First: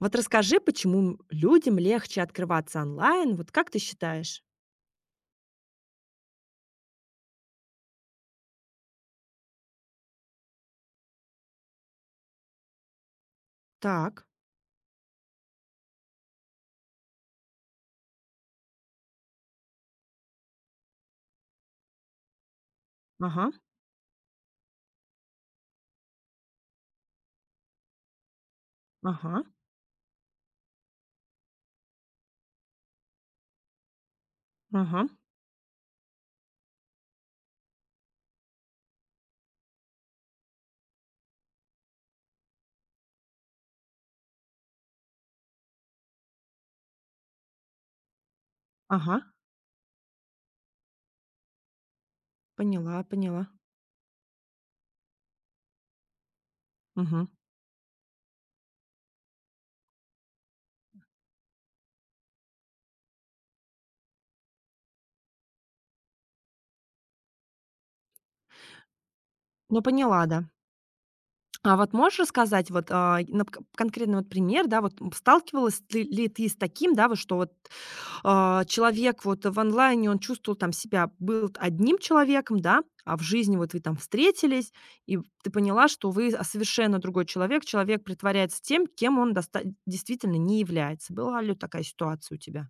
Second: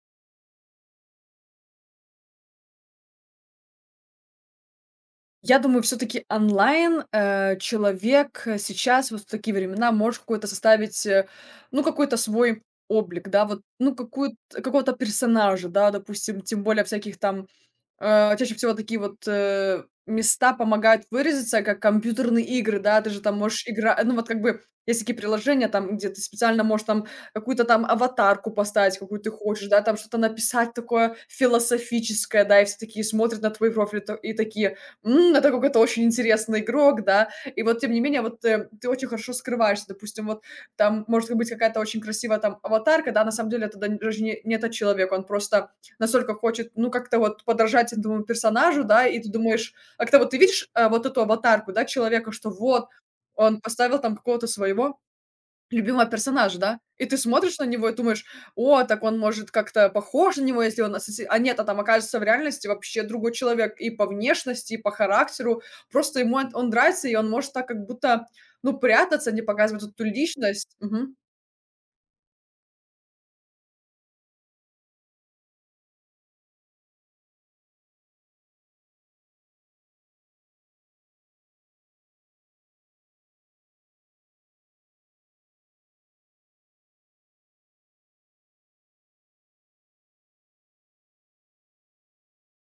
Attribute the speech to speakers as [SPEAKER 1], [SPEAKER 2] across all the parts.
[SPEAKER 1] Вот расскажи, почему людям легче открываться онлайн? Вот как ты считаешь?
[SPEAKER 2] Я думаю, все таки онлайн, человек, сейчас вот в такие времена может какой-то составить, ну, какой-то свой облик, да, вот, ну,
[SPEAKER 1] Так.
[SPEAKER 2] какую-то какого-то персонажа, да, допустим, тем более всяких там. Чаще всего такие вот, места помогают выразиться, как компьютерные игры, да. Ты же там
[SPEAKER 1] Ага,
[SPEAKER 2] можешь игра ну, вот как бы есть такие приложения, там, где ты специально можешь там какую-то там аватарку поставить, какую ты
[SPEAKER 1] ага,
[SPEAKER 2] хочешь, да, там что-то написать такое философическое, да, и все такие смотрят на твой профиль та и такие:
[SPEAKER 1] ага,
[SPEAKER 2] "М, это какой-то очень интересный игрок", да. И вот, тем не менее, вот, ты очень хорошо скрываешься. Допустим, вот там может быть какая-то очень красивая там аватарка, да, на самом деле это да даже не этот человек, он просто настолько хочет, ну, как-то вот подражать этому персонажу, да,
[SPEAKER 1] ага.
[SPEAKER 2] и ты думаешь, а как-то вот ты видишь, а, вот эту аватарку, да, человека, что вот
[SPEAKER 1] Поняла, поняла.
[SPEAKER 2] он поставил там какого-то своего любимого персонажа, да, и ты
[SPEAKER 1] Мгм.
[SPEAKER 2] смотришь на него и думаешь, о, так он может как-то похож на него, если он ассоци... А нет, а там окажется в реальности вообще другой человек и по внешности, и по характеру, просто ему он нравится, и он может так как будто, ну, прятаться, не
[SPEAKER 1] Ну,
[SPEAKER 2] показывать вот эту
[SPEAKER 1] поняла, да.
[SPEAKER 2] личность. Мгм.
[SPEAKER 1] А вот можешь рассказать вот конкретный вот пример, да, вот ли ты с таким, да, вот что вот человек вот в онлайне, он чувствовал там себя, был одним человеком, да, а в жизни вот вы там встретились, и ты поняла, что вы, совершенно другой человек. Человек притворяется тем, кем он доста действительно не является. Была ли такая ситуация у тебя?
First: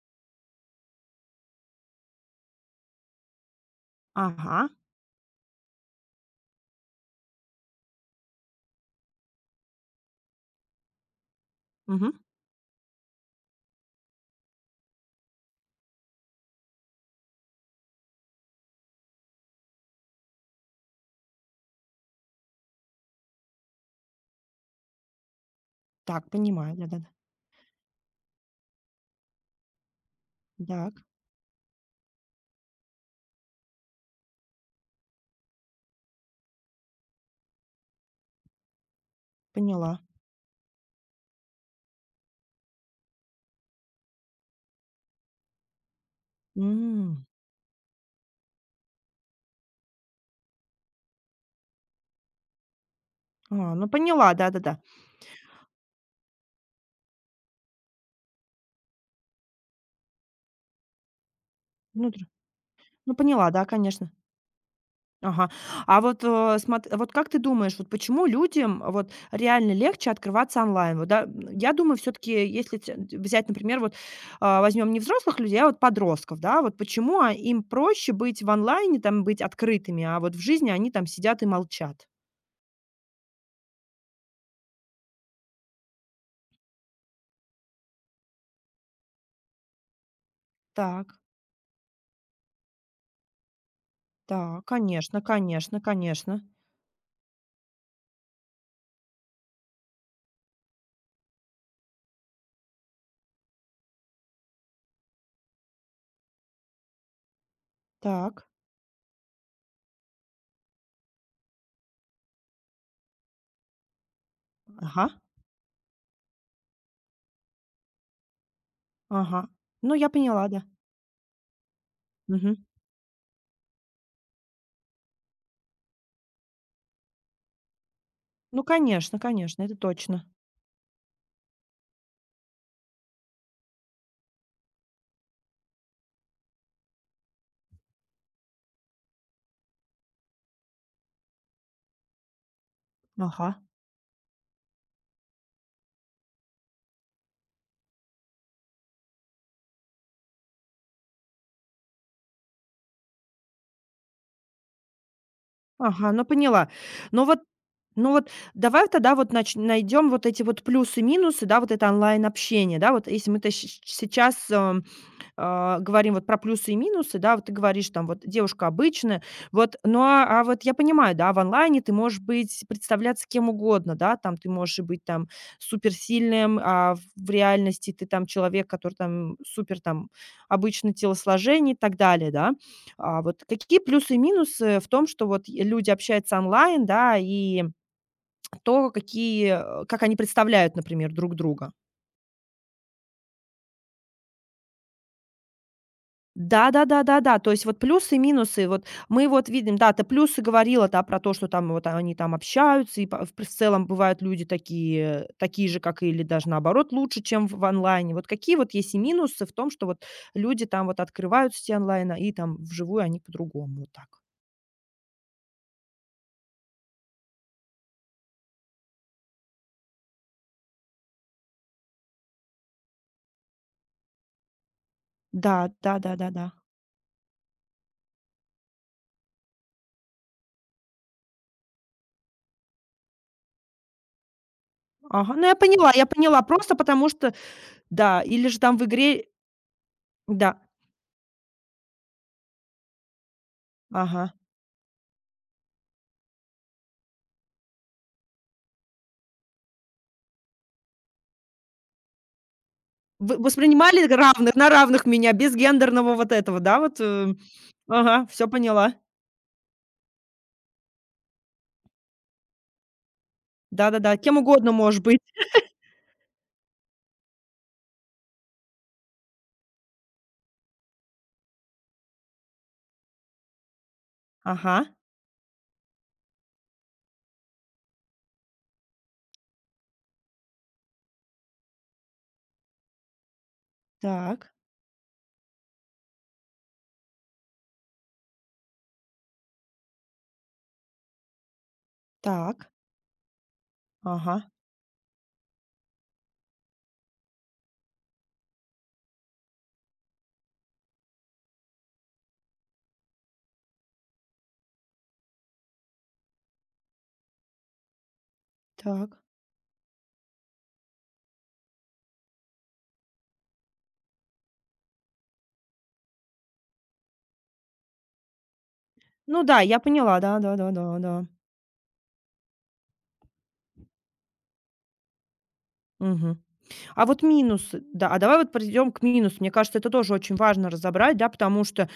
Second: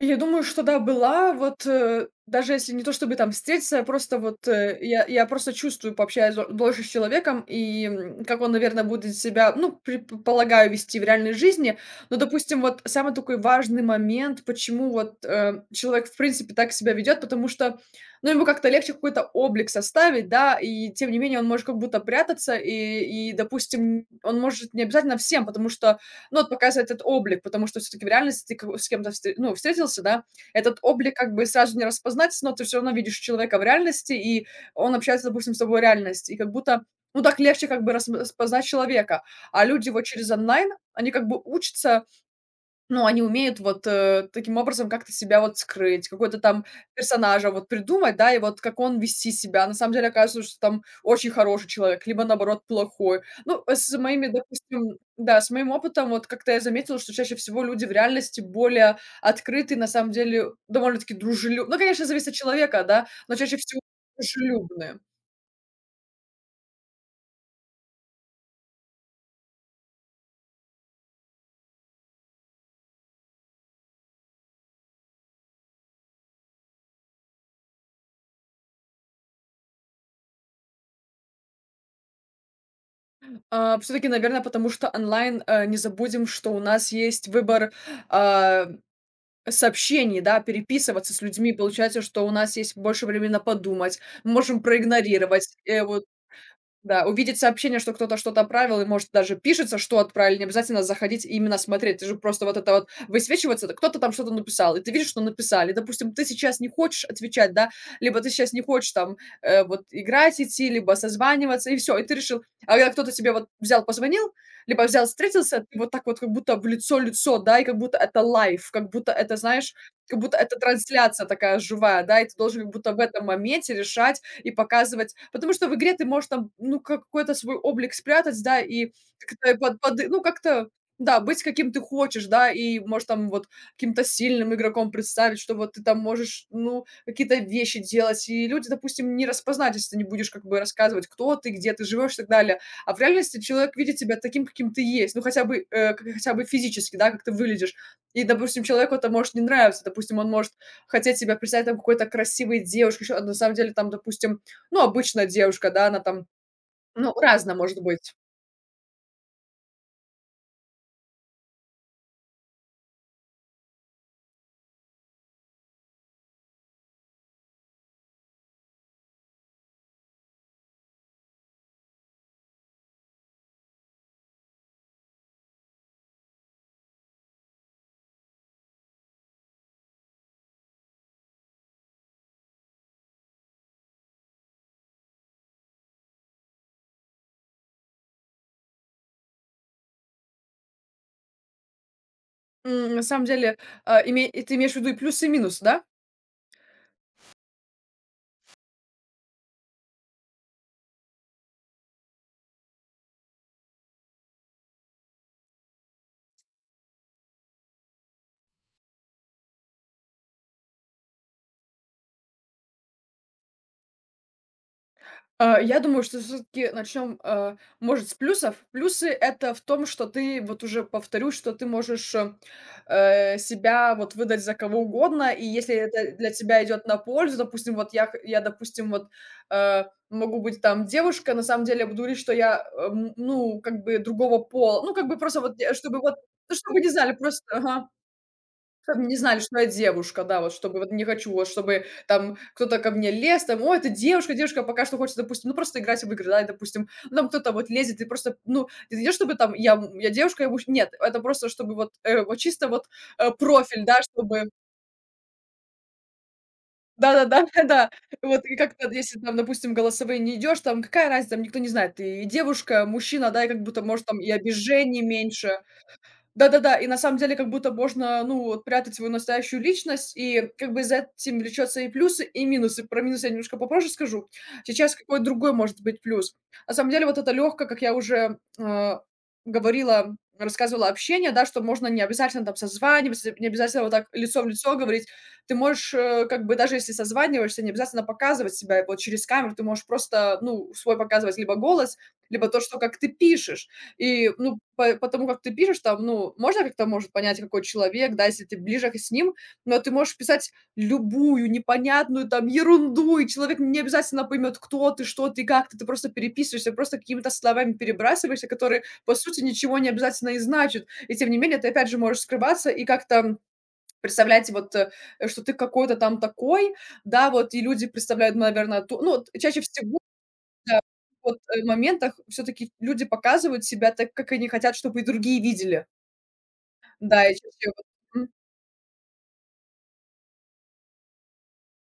[SPEAKER 2] Я думаю, что да, была. Вот, даже если не то чтобы там встретиться, просто вот,
[SPEAKER 1] Ага,
[SPEAKER 2] я просто чувствую, пообщаюсь дол дольше с человеком и, м, как он, наверное, будет себя, ну, предполагаю, вести в реальной жизни.
[SPEAKER 1] мгм.
[SPEAKER 2] Но, допустим, вот самый такой важный момент, почему вот, человек, в принципе, так себя ведет, потому что, ну, ему как-то легче какой-то облик составить, да, и тем не менее он может как будто прятаться, и, допустим, он может не обязательно всем, потому что
[SPEAKER 1] Так,
[SPEAKER 2] ну, вот
[SPEAKER 1] понимаю,
[SPEAKER 2] показывает этот
[SPEAKER 1] да-да-да.
[SPEAKER 2] облик, потому что все-таки в реальности ты ка- с кем-то встр- ну, встретился, да, этот
[SPEAKER 1] Так,
[SPEAKER 2] облик как бы сразу не распознать, но ты все равно видишь человека в реальности, и он общается, допустим, с тобой в реальности, и как будто, ну, так легче как бы рас- распознать человека. А люди
[SPEAKER 1] поняла.
[SPEAKER 2] вот через онлайн, они как бы учатся ну, они умеют вот, таким образом как-то себя вот скрыть, какой-то там
[SPEAKER 1] М.
[SPEAKER 2] персонажа вот придумать, да, и вот как он вести себя. На самом деле оказывается, что там очень хороший человек, либо наоборот плохой. Ну,
[SPEAKER 1] А, ну
[SPEAKER 2] с моими,
[SPEAKER 1] поняла, да-да-да.
[SPEAKER 2] допустим, да, с моим опытом вот как-то я заметила, что чаще всего люди в реальности более открыты, на самом деле довольно-таки дружелюбные. Ну, конечно,
[SPEAKER 1] Ну, тр
[SPEAKER 2] зависит от человека, да,
[SPEAKER 1] ну
[SPEAKER 2] но
[SPEAKER 1] поняла,
[SPEAKER 2] чаще
[SPEAKER 1] да,
[SPEAKER 2] всего
[SPEAKER 1] конечно.
[SPEAKER 2] дружелюбные.
[SPEAKER 1] Ага. А вот, смот вот как ты думаешь, вот почему людям вот реально легче открываться онлайн? Вот, да, я думаю, все таки если тя взять, например, вот, возьмем не взрослых людей, а вот подростков, да, вот почему, им проще быть в онлайне, там, быть открытыми, а вот в жизни они там сидят и молчат?
[SPEAKER 2] А, все-таки, наверное, потому что онлайн, не забудем, что у нас есть выбор, а, сообщений, да, переписываться
[SPEAKER 1] Так,
[SPEAKER 2] с людьми. Получается, что у нас есть больше времени на подумать, мы можем
[SPEAKER 1] так, конечно,
[SPEAKER 2] проигнорировать,
[SPEAKER 1] конечно,
[SPEAKER 2] вот
[SPEAKER 1] конечно.
[SPEAKER 2] да, увидеть сообщение, что кто-то что-то отправил, и, может, даже пишется, что отправили, не обязательно заходить и именно смотреть. Ты же просто вот это вот высвечивается, так кто-то там что-то написал, и ты видишь, что написали. Допустим, ты сейчас не хочешь отвечать, да, либо ты
[SPEAKER 1] Так,
[SPEAKER 2] сейчас не хочешь там вот играть идти, либо созваниваться, и все. И ты решил, а когда кто-то тебе вот взял, позвонил, либо
[SPEAKER 1] ага,
[SPEAKER 2] взял, встретился, ты вот так вот как будто в лицо-лицо, да, и как будто это лайф, как будто это,
[SPEAKER 1] ага.
[SPEAKER 2] знаешь,
[SPEAKER 1] Ну, я
[SPEAKER 2] как будто
[SPEAKER 1] поняла,
[SPEAKER 2] это
[SPEAKER 1] да.
[SPEAKER 2] трансляция такая живая, да, и ты должен
[SPEAKER 1] Мгм.
[SPEAKER 2] как будто в этом моменте решать, и показывать. Потому что в игре ты можешь там, ну, как- какой-то свой облик спрятать, да,
[SPEAKER 1] Ну,
[SPEAKER 2] и
[SPEAKER 1] конечно,
[SPEAKER 2] как-то
[SPEAKER 1] конечно, это
[SPEAKER 2] под, ну,
[SPEAKER 1] точно.
[SPEAKER 2] как-то да, быть каким ты хочешь, да, и можешь там вот каким-то сильным игроком представить, что вот ты там можешь, ну, какие-то вещи делать, и люди, допустим, не распознать, если ты не будешь как бы рассказывать, кто ты, где ты живешь и так далее. А в реальности
[SPEAKER 1] Ага.
[SPEAKER 2] человек видит тебя таким, каким ты есть, ну, хотя бы, как- хотя бы физически, да, как ты выглядишь. И, допустим, человеку это может не нравиться, допустим, он может хотеть себя представить там какой-то красивой девушкой, ещё, а на самом деле там, допустим, ну, обычная девушка, да, она
[SPEAKER 1] Ага, ну
[SPEAKER 2] там,
[SPEAKER 1] поняла.
[SPEAKER 2] ну,
[SPEAKER 1] Но вот
[SPEAKER 2] разная может
[SPEAKER 1] ну
[SPEAKER 2] быть.
[SPEAKER 1] вот давай тогда вот нач найдем вот эти вот плюсы-минусы, да, вот это онлайн-общение, да. Вот если мы-то щ щ сейчас, говорим вот про плюсы и минусы, да, вот ты говоришь там вот девушка обычная, вот, ну, вот я понимаю, да, в онлайне ты можешь быть, представляться кем угодно, да, там ты можешь и быть там суперсильным, а в реальности ты там человек, который там супер там обычно телосложение и так далее, да. А вот какие плюсы и минусы в том, что вот и люди общаются онлайн, да, и то, какие, как они представляют, например, друг друга?
[SPEAKER 2] М, на самом деле, а, име и ты имеешь в виду и плюсы, и минусы, да?
[SPEAKER 1] Да-да-да-да-да. То есть вот плюсы и минусы. Вот мы вот видим, да, ты плюсы говорила, да, про то, что там вот они там общаются, и в целом бывают люди такие же, как и или даже наоборот лучше, чем в онлайне. Вот какие вот есть и минусы в том, что вот люди там вот открывают сети онлайна, и там вживую они по-другому, вот так.
[SPEAKER 2] А, я думаю, что все таки начнем, а, может, с плюсов. Плюсы- это в том, что ты, вот уже повторюсь, что ты можешь, себя вот выдать за кого угодно, и
[SPEAKER 1] Да,
[SPEAKER 2] если это для
[SPEAKER 1] да-да-да-да.
[SPEAKER 2] тебя идет на пользу, допустим, вот я, допустим, вот, могу быть там девушка, на самом деле я буду говорить, что я, ну, как бы другого пола, ну, как бы
[SPEAKER 1] Ага,
[SPEAKER 2] просто
[SPEAKER 1] ну я
[SPEAKER 2] вот,
[SPEAKER 1] поняла
[SPEAKER 2] чтобы
[SPEAKER 1] я
[SPEAKER 2] вот,
[SPEAKER 1] поняла.
[SPEAKER 2] ну,
[SPEAKER 1] Просто
[SPEAKER 2] чтобы не
[SPEAKER 1] потому
[SPEAKER 2] знали
[SPEAKER 1] что
[SPEAKER 2] просто, ага.
[SPEAKER 1] да, или же там в
[SPEAKER 2] Чтоб не
[SPEAKER 1] игре.
[SPEAKER 2] знали, что я девушка, да, вот
[SPEAKER 1] Да,
[SPEAKER 2] чтобы вот не хочу, вот чтобы там кто-то ко мне лез, там, о, это
[SPEAKER 1] ага.
[SPEAKER 2] девушка, девушка пока что хочет, допустим, ну просто играть в игры, да, и, допустим, ну, там кто-то вот лезет, и просто, ну, это не чтобы там я, м, я девушка, я муж- нет, это просто чтобы вот, вот чисто вот
[SPEAKER 1] Вы
[SPEAKER 2] профиль, да,
[SPEAKER 1] воспринимали
[SPEAKER 2] чтобы,
[SPEAKER 1] равных на равных меня, без гендерного вот этого, да, вот?
[SPEAKER 2] да-да-да, да,
[SPEAKER 1] Ага,
[SPEAKER 2] вот
[SPEAKER 1] все
[SPEAKER 2] и как-то,
[SPEAKER 1] поняла.
[SPEAKER 2] вот если там, допустим, голосовые не идешь, там какая разница, там никто не знает, ты и девушка, мужчина, да, и как будто, может,
[SPEAKER 1] Да-да-да,
[SPEAKER 2] там и
[SPEAKER 1] кем угодно может
[SPEAKER 2] обижений
[SPEAKER 1] быть.
[SPEAKER 2] меньше, да-да-да, и на самом деле как будто можно, ну, вот прятать свою настоящую личность, и как бы за этим влечётся и плюсы, и минусы. Про минусы я немножко попозже скажу.
[SPEAKER 1] Ага,
[SPEAKER 2] Сейчас какой другой может быть плюс. На самом деле вот это лёгкое, как я уже, говорила, рассказывала, общение, да, что можно не обязательно там созваниваться, не обязательно вот так лицо в
[SPEAKER 1] так,
[SPEAKER 2] лицо говорить. Ты можешь, как бы даже если созваниваешься, не обязательно показывать себя. И вот через камеру ты можешь просто, ну, свой показывать либо голос, либо то,
[SPEAKER 1] так,
[SPEAKER 2] что как ты пишешь. И,
[SPEAKER 1] ага,
[SPEAKER 2] ну, по потому как ты пишешь там, ну, можно как-то, может, понять, какой человек, да, если ты ближе к с ним, но ты можешь писать любую непонятную там ерунду, и человек не обязательно поймет, кто ты, что ты, как ты. Ты просто переписываешься, просто какими-то словами перебрасываешься, которые, по
[SPEAKER 1] так.
[SPEAKER 2] сути, ничего не обязательно и значат. И тем не менее, ты опять же можешь скрываться и как-то представлять вот, что ты какой-то там такой, да, вот, и люди представляют, наверно, ту ну, вот
[SPEAKER 1] Ну да,
[SPEAKER 2] чаще
[SPEAKER 1] я
[SPEAKER 2] всего
[SPEAKER 1] поняла,
[SPEAKER 2] да,
[SPEAKER 1] да-да-да-да-да.
[SPEAKER 2] вот, моментах все таки люди показывают себя так, как они хотят, чтобы и другие видели.
[SPEAKER 1] Мгм. А
[SPEAKER 2] Да,
[SPEAKER 1] вот
[SPEAKER 2] и чаще
[SPEAKER 1] минусы, да, а
[SPEAKER 2] вот.
[SPEAKER 1] давай вот придем к минусу. Мне кажется, это тоже очень важно разобрать, да, потому что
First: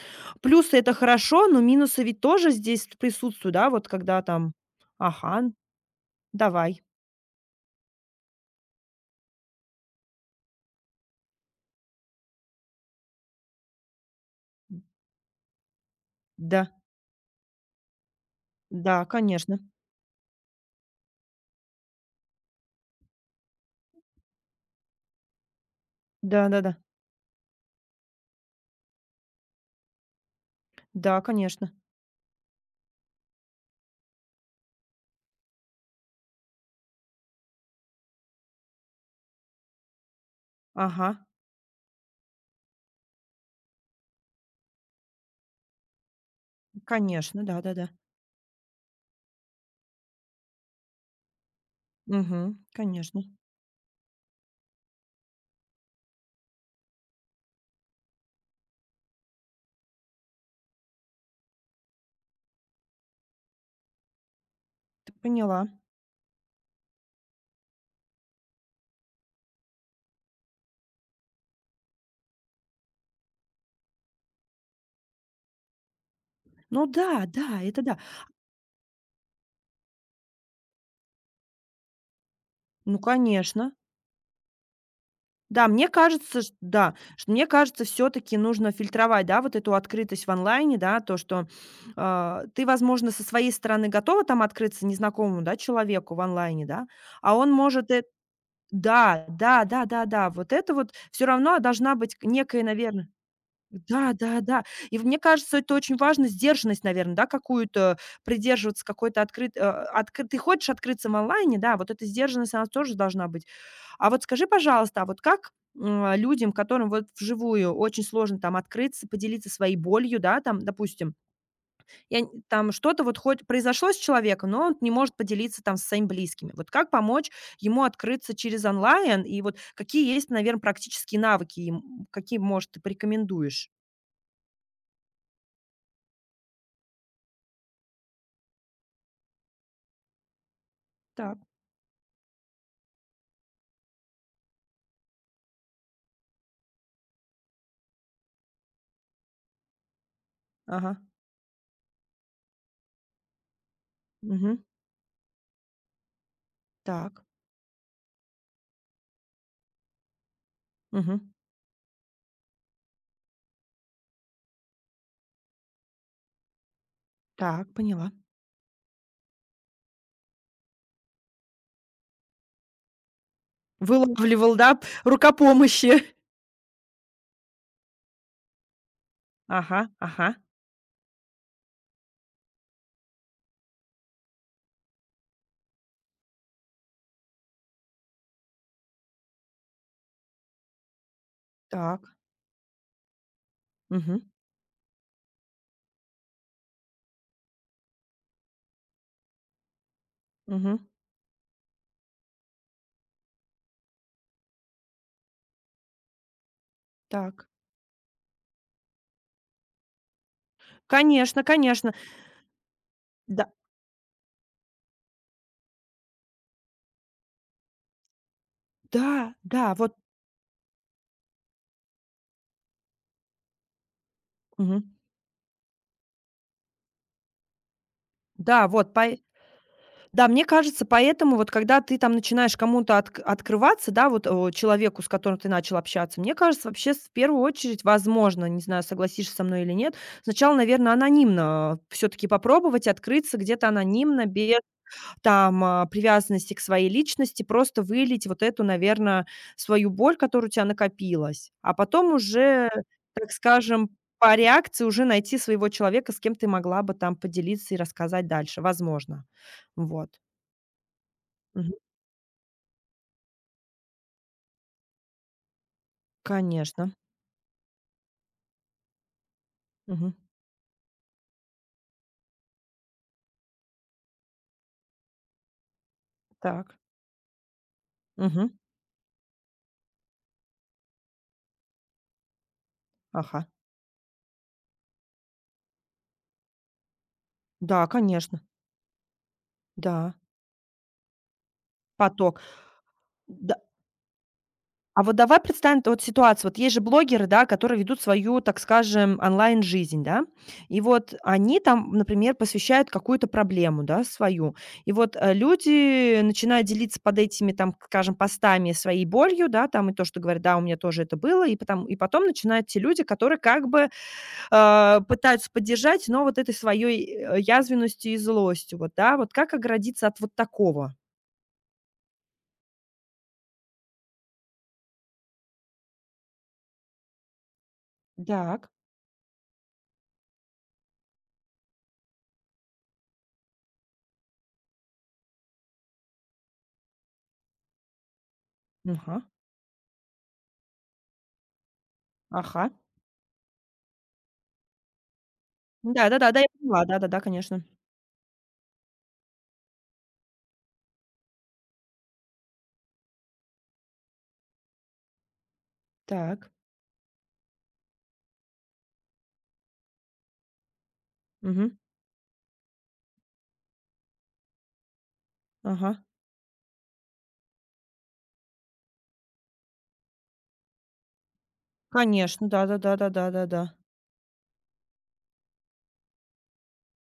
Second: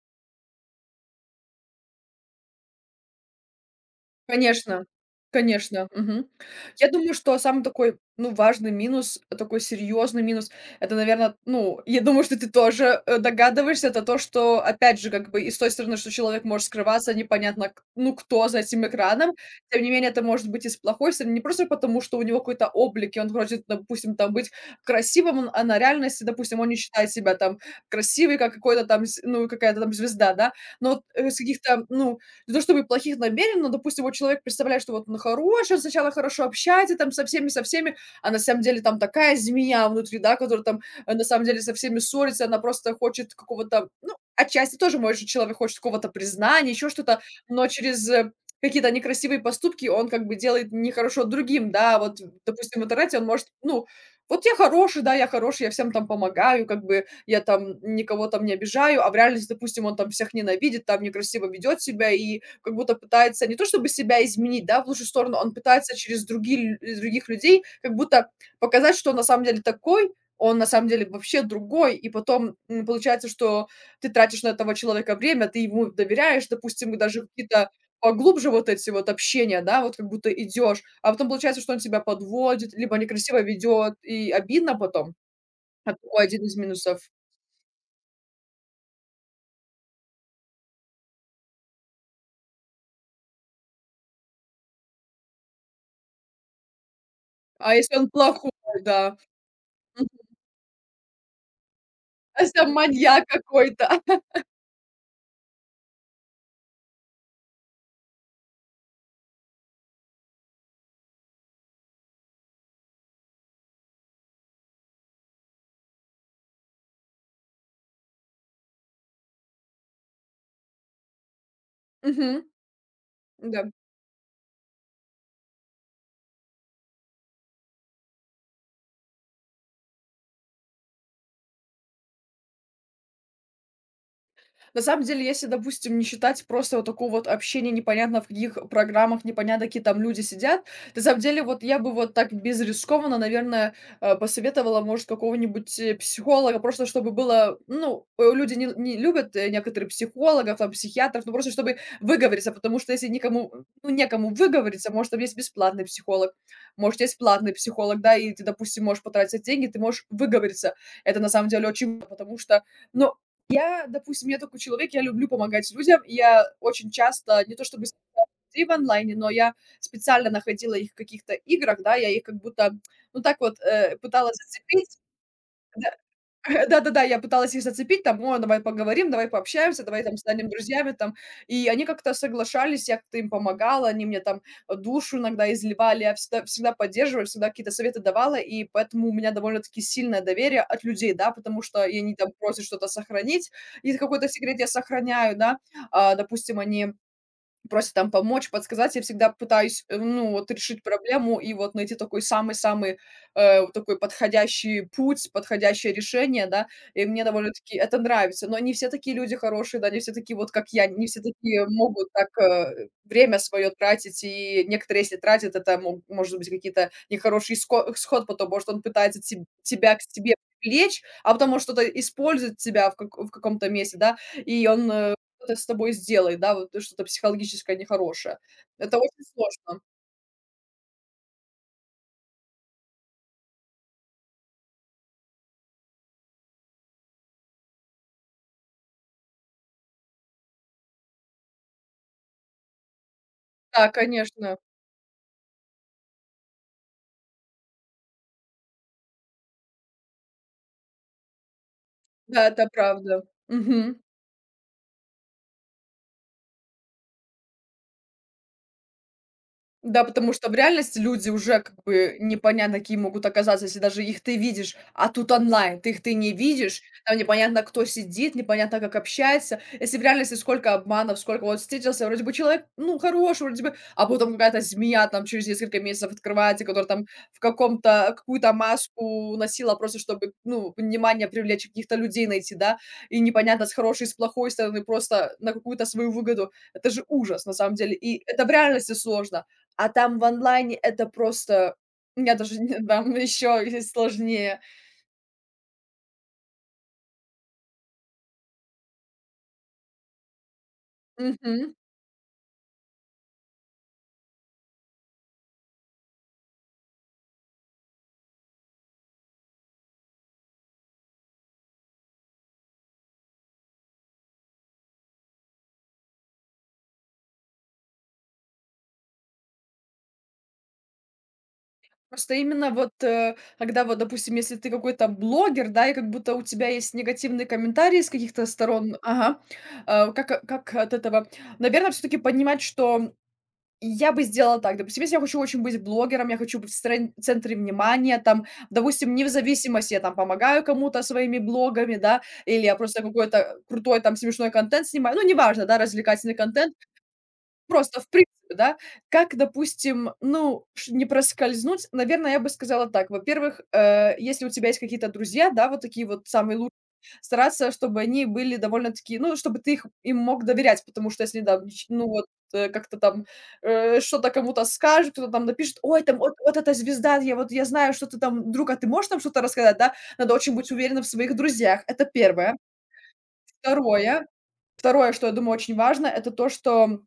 [SPEAKER 1] плюсы- это хорошо, но минусы ведь тоже здесь присутствуют, да, вот когда там.
[SPEAKER 2] Конечно,
[SPEAKER 1] Ага,
[SPEAKER 2] конечно, мгм.
[SPEAKER 1] давай.
[SPEAKER 2] Я думаю, что самый такой, ну, важный минус, такой серьезный минус- это, наверное, ну, я думаю, что ты тоже, догадываешься, это то, что, опять же, как бы и с той стороны, что человек
[SPEAKER 1] Да,
[SPEAKER 2] может скрываться, непонятно к ну, кто за этим
[SPEAKER 1] да,
[SPEAKER 2] экраном.
[SPEAKER 1] конечно.
[SPEAKER 2] Тем не менее, это может быть и с плохой стороны, не просто потому, что у него какой-то облик, и он хочет, допустим, там быть красивым, он а на реальности, допустим, он
[SPEAKER 1] Да-да-да.
[SPEAKER 2] не считает себя там красивой, как какой-то там с ну, какая-то там звезда, да. Но вот,
[SPEAKER 1] Да,
[SPEAKER 2] с
[SPEAKER 1] конечно.
[SPEAKER 2] каких-то, ну, не то чтобы плохих намерений, но, допустим, вот человек представляет, что вот он хороший, он сначала хорошо общается там со всеми, а на самом деле там такая змея внутри, да, которая там
[SPEAKER 1] Ага,
[SPEAKER 2] на самом деле со всеми ссорится, она просто хочет какого-то, ну, отчасти тоже, может, человек хочет какого-то признания, еще что-то,
[SPEAKER 1] конечно,
[SPEAKER 2] но
[SPEAKER 1] да-да-да.
[SPEAKER 2] через какие-то некрасивые поступки он как бы делает нехорошо другим, да, вот,
[SPEAKER 1] Мгм,
[SPEAKER 2] допустим, в интернете
[SPEAKER 1] конечно,
[SPEAKER 2] он может, ну, вот я хороший, да, я хороший, я всем там помогаю, как бы, я там никого там не обижаю, а в реальности, допустим, он там всех ненавидит, там некрасиво ведет себя и как будто пытается не то чтобы себя изменить, да, в лучшую
[SPEAKER 1] ты
[SPEAKER 2] сторону, он
[SPEAKER 1] поняла.
[SPEAKER 2] пытается через другие, лю- других людей как будто показать, что он на самом деле такой, он на самом деле вообще другой, и потом м, получается, что ты тратишь на этого человека время, ты ему доверяешь,
[SPEAKER 1] Ну
[SPEAKER 2] допустим, и
[SPEAKER 1] да,
[SPEAKER 2] даже
[SPEAKER 1] да,
[SPEAKER 2] какие-то
[SPEAKER 1] это да.
[SPEAKER 2] поглубже вот эти вот общения, да, вот как будто идешь, а потом получается, что он тебя подводит, либо
[SPEAKER 1] Ну,
[SPEAKER 2] некрасиво
[SPEAKER 1] конечно.
[SPEAKER 2] ведет, и обидно потом.
[SPEAKER 1] Да, мне
[SPEAKER 2] Это такой
[SPEAKER 1] кажется,
[SPEAKER 2] один
[SPEAKER 1] ш
[SPEAKER 2] из
[SPEAKER 1] да,
[SPEAKER 2] минусов.
[SPEAKER 1] ш мне кажется, все таки нужно фильтровать, да, вот эту открытость в онлайне, да, то, что, ты, возможно, со своей стороны готова там открыться незнакомому, да, человеку в онлайне, да, а он
[SPEAKER 2] А
[SPEAKER 1] может
[SPEAKER 2] если
[SPEAKER 1] эт
[SPEAKER 2] он плохой, да.
[SPEAKER 1] Да, да,
[SPEAKER 2] Мгм.
[SPEAKER 1] да-да-да, вот это вот все равно должна быть
[SPEAKER 2] А если
[SPEAKER 1] некая,
[SPEAKER 2] там
[SPEAKER 1] наверное.
[SPEAKER 2] маньяк какой-то?
[SPEAKER 1] Да, да, да. И в мне кажется, это очень важно, сдержанность, наверное, да, какую-то придерживаться, какой-то открыт э, откры ты хочешь открыться в онлайне, да, вот эта сдержанность, она тоже должна быть. А вот скажи, пожалуйста, а вот как, людям, которым вот вживую очень сложно там открыться, поделиться своей болью, да, там, допустим, я нь
[SPEAKER 2] Мгм.
[SPEAKER 1] там что-то вот хоть
[SPEAKER 2] Да.
[SPEAKER 1] произошло с человеком, но он не может поделиться там со своими близкими. Вот как помочь ему открыться через онлайн? И вот какие есть, наверное, практические навыки им, какие, может, ты порекомендуешь?
[SPEAKER 2] На самом деле, если, допустим, не считать просто вот такого вот общения, непонятно в каких программах, непонятно какие там люди сидят, на самом
[SPEAKER 1] Так.
[SPEAKER 2] деле вот я бы вот так безрискованно, наверное, посоветовала, может, какого-нибудь психолога, просто чтобы было, ну, люди не любят некоторых психологов, там,
[SPEAKER 1] Ага.
[SPEAKER 2] психиатров, ну, просто чтобы выговориться, потому что если никому, ну, некому
[SPEAKER 1] Мгм.
[SPEAKER 2] выговориться, может, там есть бесплатный психолог, может, есть
[SPEAKER 1] Так.
[SPEAKER 2] платный психолог, да, и ты, допустим, можешь потратить деньги, ты можешь выговориться. Это, на
[SPEAKER 1] Мгм.
[SPEAKER 2] самом деле, очень, потому что ну, допустим, я такой человек, я люблю помогать людям. И я очень часто, не то
[SPEAKER 1] Так,
[SPEAKER 2] чтобы
[SPEAKER 1] поняла.
[SPEAKER 2] искала людей в онлайне, но я специально находила их в каких-то играх, да, я их как будто, ну, так вот, пыталась
[SPEAKER 1] Вылавливал, да, п
[SPEAKER 2] зацепить.
[SPEAKER 1] рука помощи.
[SPEAKER 2] Да-да-да, я пыталась их зацепить, там: "О, давай поговорим, давай
[SPEAKER 1] Ага,
[SPEAKER 2] пообщаемся, давай там
[SPEAKER 1] ага.
[SPEAKER 2] станем друзьями", там. И они как-то соглашались, я как-то им помогала, они мне там, душу иногда изливали, я всегда поддерживала, всегда какие-то советы давала, и поэтому у меня довольно-таки сильное доверие от людей, да, потому что и
[SPEAKER 1] Так.
[SPEAKER 2] они там просят что-то сохранить, и какой-то
[SPEAKER 1] Мгм.
[SPEAKER 2] секрет я сохраняю, да. А, допустим, они просят там помочь, подсказать. Я всегда пытаюсь, ну, вот
[SPEAKER 1] Мгм.
[SPEAKER 2] решить проблему и вот найти такой самый-самый, вот такой подходящий путь, подходящее решение, да. И мне
[SPEAKER 1] Так.
[SPEAKER 2] довольно-таки это нравится. Но не все такие люди хорошие, да, не все такие вот, как я, не все
[SPEAKER 1] Конечно,
[SPEAKER 2] такие
[SPEAKER 1] конечно.
[SPEAKER 2] могут так время
[SPEAKER 1] Да,
[SPEAKER 2] свое тратить. И некоторые, если тратят, это может быть какие-то нехороший исход потом. Может, он пытается
[SPEAKER 1] да, да,
[SPEAKER 2] тебя
[SPEAKER 1] вот.
[SPEAKER 2] к себе привлечь, а потом он что-то использует тебя в, в каком-то месте, да, и
[SPEAKER 1] Мгм.
[SPEAKER 2] он что-то с тобой сделает, да, вот что-то психологическое нехорошее.
[SPEAKER 1] Да, вот
[SPEAKER 2] Это
[SPEAKER 1] пое
[SPEAKER 2] очень сложно.
[SPEAKER 1] да, мне кажется, поэтому вот когда ты там начинаешь кому-то открываться, да, человеку, с которым ты начал общаться, мне кажется, вообще, с в первую очередь, возможно, не знаю, согласишься со мной или нет, сначала, наверное, анонимно, все таки попробовать открыться где-то
[SPEAKER 2] Да,
[SPEAKER 1] анонимно,
[SPEAKER 2] конечно.
[SPEAKER 1] без там, привязанности к своей личности, просто вылить вот эту, наверное, свою боль, которая у тебя накопилась. А потом
[SPEAKER 2] Да, это
[SPEAKER 1] уже,
[SPEAKER 2] правда.
[SPEAKER 1] так скажем,
[SPEAKER 2] Мгм.
[SPEAKER 1] по реакции уже найти своего человека, с кем ты могла бы там поделиться и рассказать дальше, возможно.
[SPEAKER 2] Да,
[SPEAKER 1] Вот.
[SPEAKER 2] потому что в реальности люди уже
[SPEAKER 1] Мгм.
[SPEAKER 2] как бы непонятно какие могут оказаться, если даже их ты видишь, а тут онлайн, ты не видишь,
[SPEAKER 1] Конечно.
[SPEAKER 2] там непонятно, кто сидит, непонятно, как общается. Если в
[SPEAKER 1] Мгм.
[SPEAKER 2] реальности сколько обманов, сколько вот встретился, вроде бы человек, ну, хороший, вроде бы, а потом какая-то змея там через несколько месяцев открывается,
[SPEAKER 1] Так.
[SPEAKER 2] которая там в каком-то,
[SPEAKER 1] Мгм.
[SPEAKER 2] какую-то маску носила просто, чтобы, ну, внимание привлечь, каких-то людей найти, да, и
[SPEAKER 1] Ага.
[SPEAKER 2] непонятно, с хорошей, с плохой стороны, просто на какую-то свою выгоду. Это же ужас, на самом
[SPEAKER 1] Да,
[SPEAKER 2] деле, и
[SPEAKER 1] конечно.
[SPEAKER 2] это в реальности сложно. А
[SPEAKER 1] Да.
[SPEAKER 2] там в онлайне это просто я
[SPEAKER 1] Поток.
[SPEAKER 2] даже не там еще и сложнее.
[SPEAKER 1] А вот давай представим т вот ситуацию. Вот есть же блогеры, да, которые ведут свою, так скажем, онлайн-жизнь, да. И вот
[SPEAKER 2] Мгм.
[SPEAKER 1] они там, например, посвящают какую-то проблему, да, свою. И вот, люди начинают делиться под этими, там, скажем, постами своей болью, да, там, и то, что говорят: "Да, у меня тоже это было". И потом начинают те люди, которые как бы, пытаются поддержать, но вот этой своей, язвенностью и злостью. Вот, да, вот как оградиться от вот такого?
[SPEAKER 2] Просто именно вот, когда вот, допустим, если ты какой-то блогер, да, и как будто у тебя есть негативные комментарии с каких-то
[SPEAKER 1] Так.
[SPEAKER 2] сторон. Ага. Как от этого? Наверное, все таки понимать, что я бы сделала так. Допустим, если я хочу очень быть блогером, я хочу быть в стрен центре внимания, там, допустим,
[SPEAKER 1] Ага.
[SPEAKER 2] не в зависимости, я там помогаю кому-то своими блогами, да, или
[SPEAKER 1] Ага.
[SPEAKER 2] я просто какой-то крутой там смешной контент снимаю, ну, неважно, да,
[SPEAKER 1] Да-да-да, да, да,
[SPEAKER 2] развлекательный
[SPEAKER 1] да, я
[SPEAKER 2] контент.
[SPEAKER 1] поняла. Да-да-да, конечно.
[SPEAKER 2] Просто в принципе, да. Как, допустим, ну, ш не проскользнуть? Наверное, я бы сказала так. Во-первых, если у тебя есть какие-то друзья, да, вот такие вот
[SPEAKER 1] Так.
[SPEAKER 2] самые лучшие, стараться, чтобы они были довольно-таки, ну, чтобы ты их им мог доверять, потому что если, да,
[SPEAKER 1] Мгм.
[SPEAKER 2] нич ну, вот, как-то там, что-то кому-то скажет, кто-то там напишет:
[SPEAKER 1] Ага.
[SPEAKER 2] "Ой, там вот вот эта звезда, я вот я знаю, что ты там, друг, а ты можешь там что-то рассказать?" Да, надо очень быть уверенным в своих друзьях. Это
[SPEAKER 1] Конечно.
[SPEAKER 2] первое.
[SPEAKER 1] Да-да-да, да-да-да-да.
[SPEAKER 2] Второе, второе, что я думаю очень важно, это то, что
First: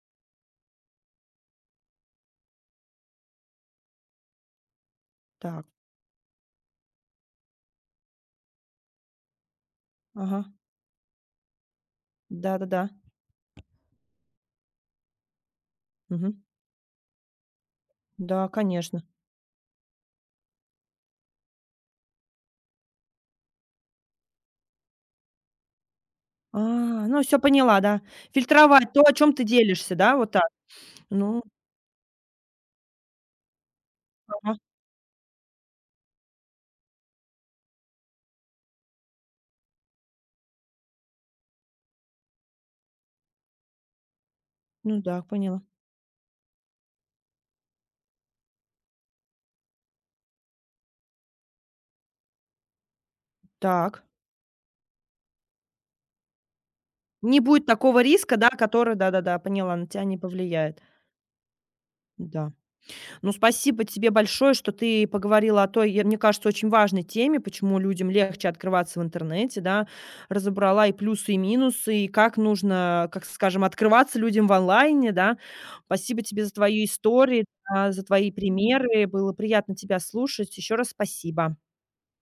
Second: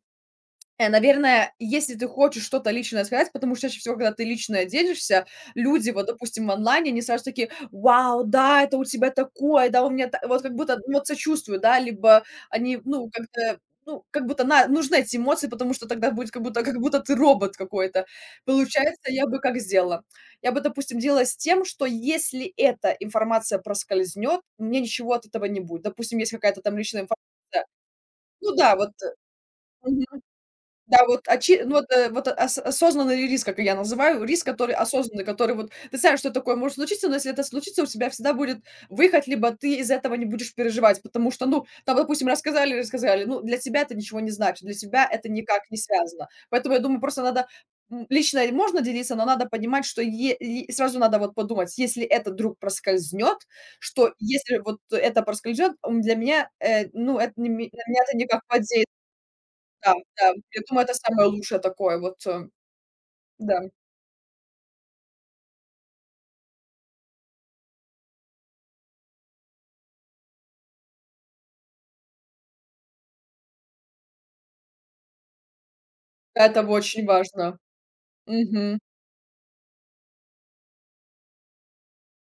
[SPEAKER 2] Наверное, если ты хочешь что-то личное сказать, потому что чаще всего, когда ты личное делишься,
[SPEAKER 1] Так.
[SPEAKER 2] люди, вот, допустим, в онлайне, они сразу такие: "Вау, да, это у тебя такое, да, у меня та" Вот
[SPEAKER 1] Ага.
[SPEAKER 2] как будто, ну, вот сочувствую, да, либо они,
[SPEAKER 1] Да-да-да.
[SPEAKER 2] ну, как-то, ну, как будто на нужны эти эмоции, потому что тогда будет как
[SPEAKER 1] Мгм.
[SPEAKER 2] будто как будто ты робот какой-то.
[SPEAKER 1] Да, конечно.
[SPEAKER 2] Получается, я бы как сделала? Я бы, допустим, делала с тем, что если эта информация проскользнет, мне ничего от этого не будет. Допустим, есть
[SPEAKER 1] А,
[SPEAKER 2] какая-то там личная
[SPEAKER 1] ну, все
[SPEAKER 2] информация.
[SPEAKER 1] поняла, да.
[SPEAKER 2] Ну да, вот,
[SPEAKER 1] Фильтровать то, о чем ты делишься, да, вот так?
[SPEAKER 2] да, вот,
[SPEAKER 1] Ну,
[SPEAKER 2] очи ну, вот, вот ос осознанный риск, как я называю, риск,
[SPEAKER 1] ага.
[SPEAKER 2] который осознанный, который вот ты знаешь, что такое может случиться, но если это случится, у тебя всегда будет выход, либо ты из этого не будешь переживать, потому что, ну, там, допустим, рассказали, рассказали, ну, для тебя это ничего не значит, для
[SPEAKER 1] Ну
[SPEAKER 2] тебя
[SPEAKER 1] да,
[SPEAKER 2] это
[SPEAKER 1] поняла.
[SPEAKER 2] никак не связано. Поэтому, я думаю, просто надо, лично можно делиться, но надо понимать, что е и сразу надо вот подумать, если это вдруг проскользнет,
[SPEAKER 1] Так.
[SPEAKER 2] что если вот это проскользнет, для меня, ну, это
[SPEAKER 1] Не
[SPEAKER 2] не
[SPEAKER 1] будет
[SPEAKER 2] ми- на
[SPEAKER 1] такого
[SPEAKER 2] меня это
[SPEAKER 1] риска,
[SPEAKER 2] никак
[SPEAKER 1] да,
[SPEAKER 2] не
[SPEAKER 1] который да-да-да, поняла, на
[SPEAKER 2] да,
[SPEAKER 1] тебя не
[SPEAKER 2] да. Я
[SPEAKER 1] повлияет.
[SPEAKER 2] думаю, это самое лучшее такое вот,
[SPEAKER 1] Да. Ну,
[SPEAKER 2] да.
[SPEAKER 1] спасибо тебе большое, что ты поговорила о той, мне кажется, очень важной теме, почему людям легче открываться в интернете, да, разобрала и плюсы, и минусы, и как нужно, как скажем, открываться людям в онлайне, да. Спасибо тебе за
[SPEAKER 2] Это
[SPEAKER 1] твою
[SPEAKER 2] очень
[SPEAKER 1] историю,
[SPEAKER 2] важно.
[SPEAKER 1] да, за твои
[SPEAKER 2] Мгм.
[SPEAKER 1] примеры, было приятно тебя слушать, еще раз спасибо.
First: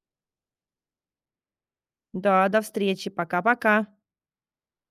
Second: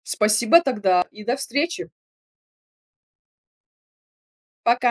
[SPEAKER 2] Спасибо тогда и до встречи.
[SPEAKER 1] Да, до встречи, пока-пока.
[SPEAKER 2] Пока.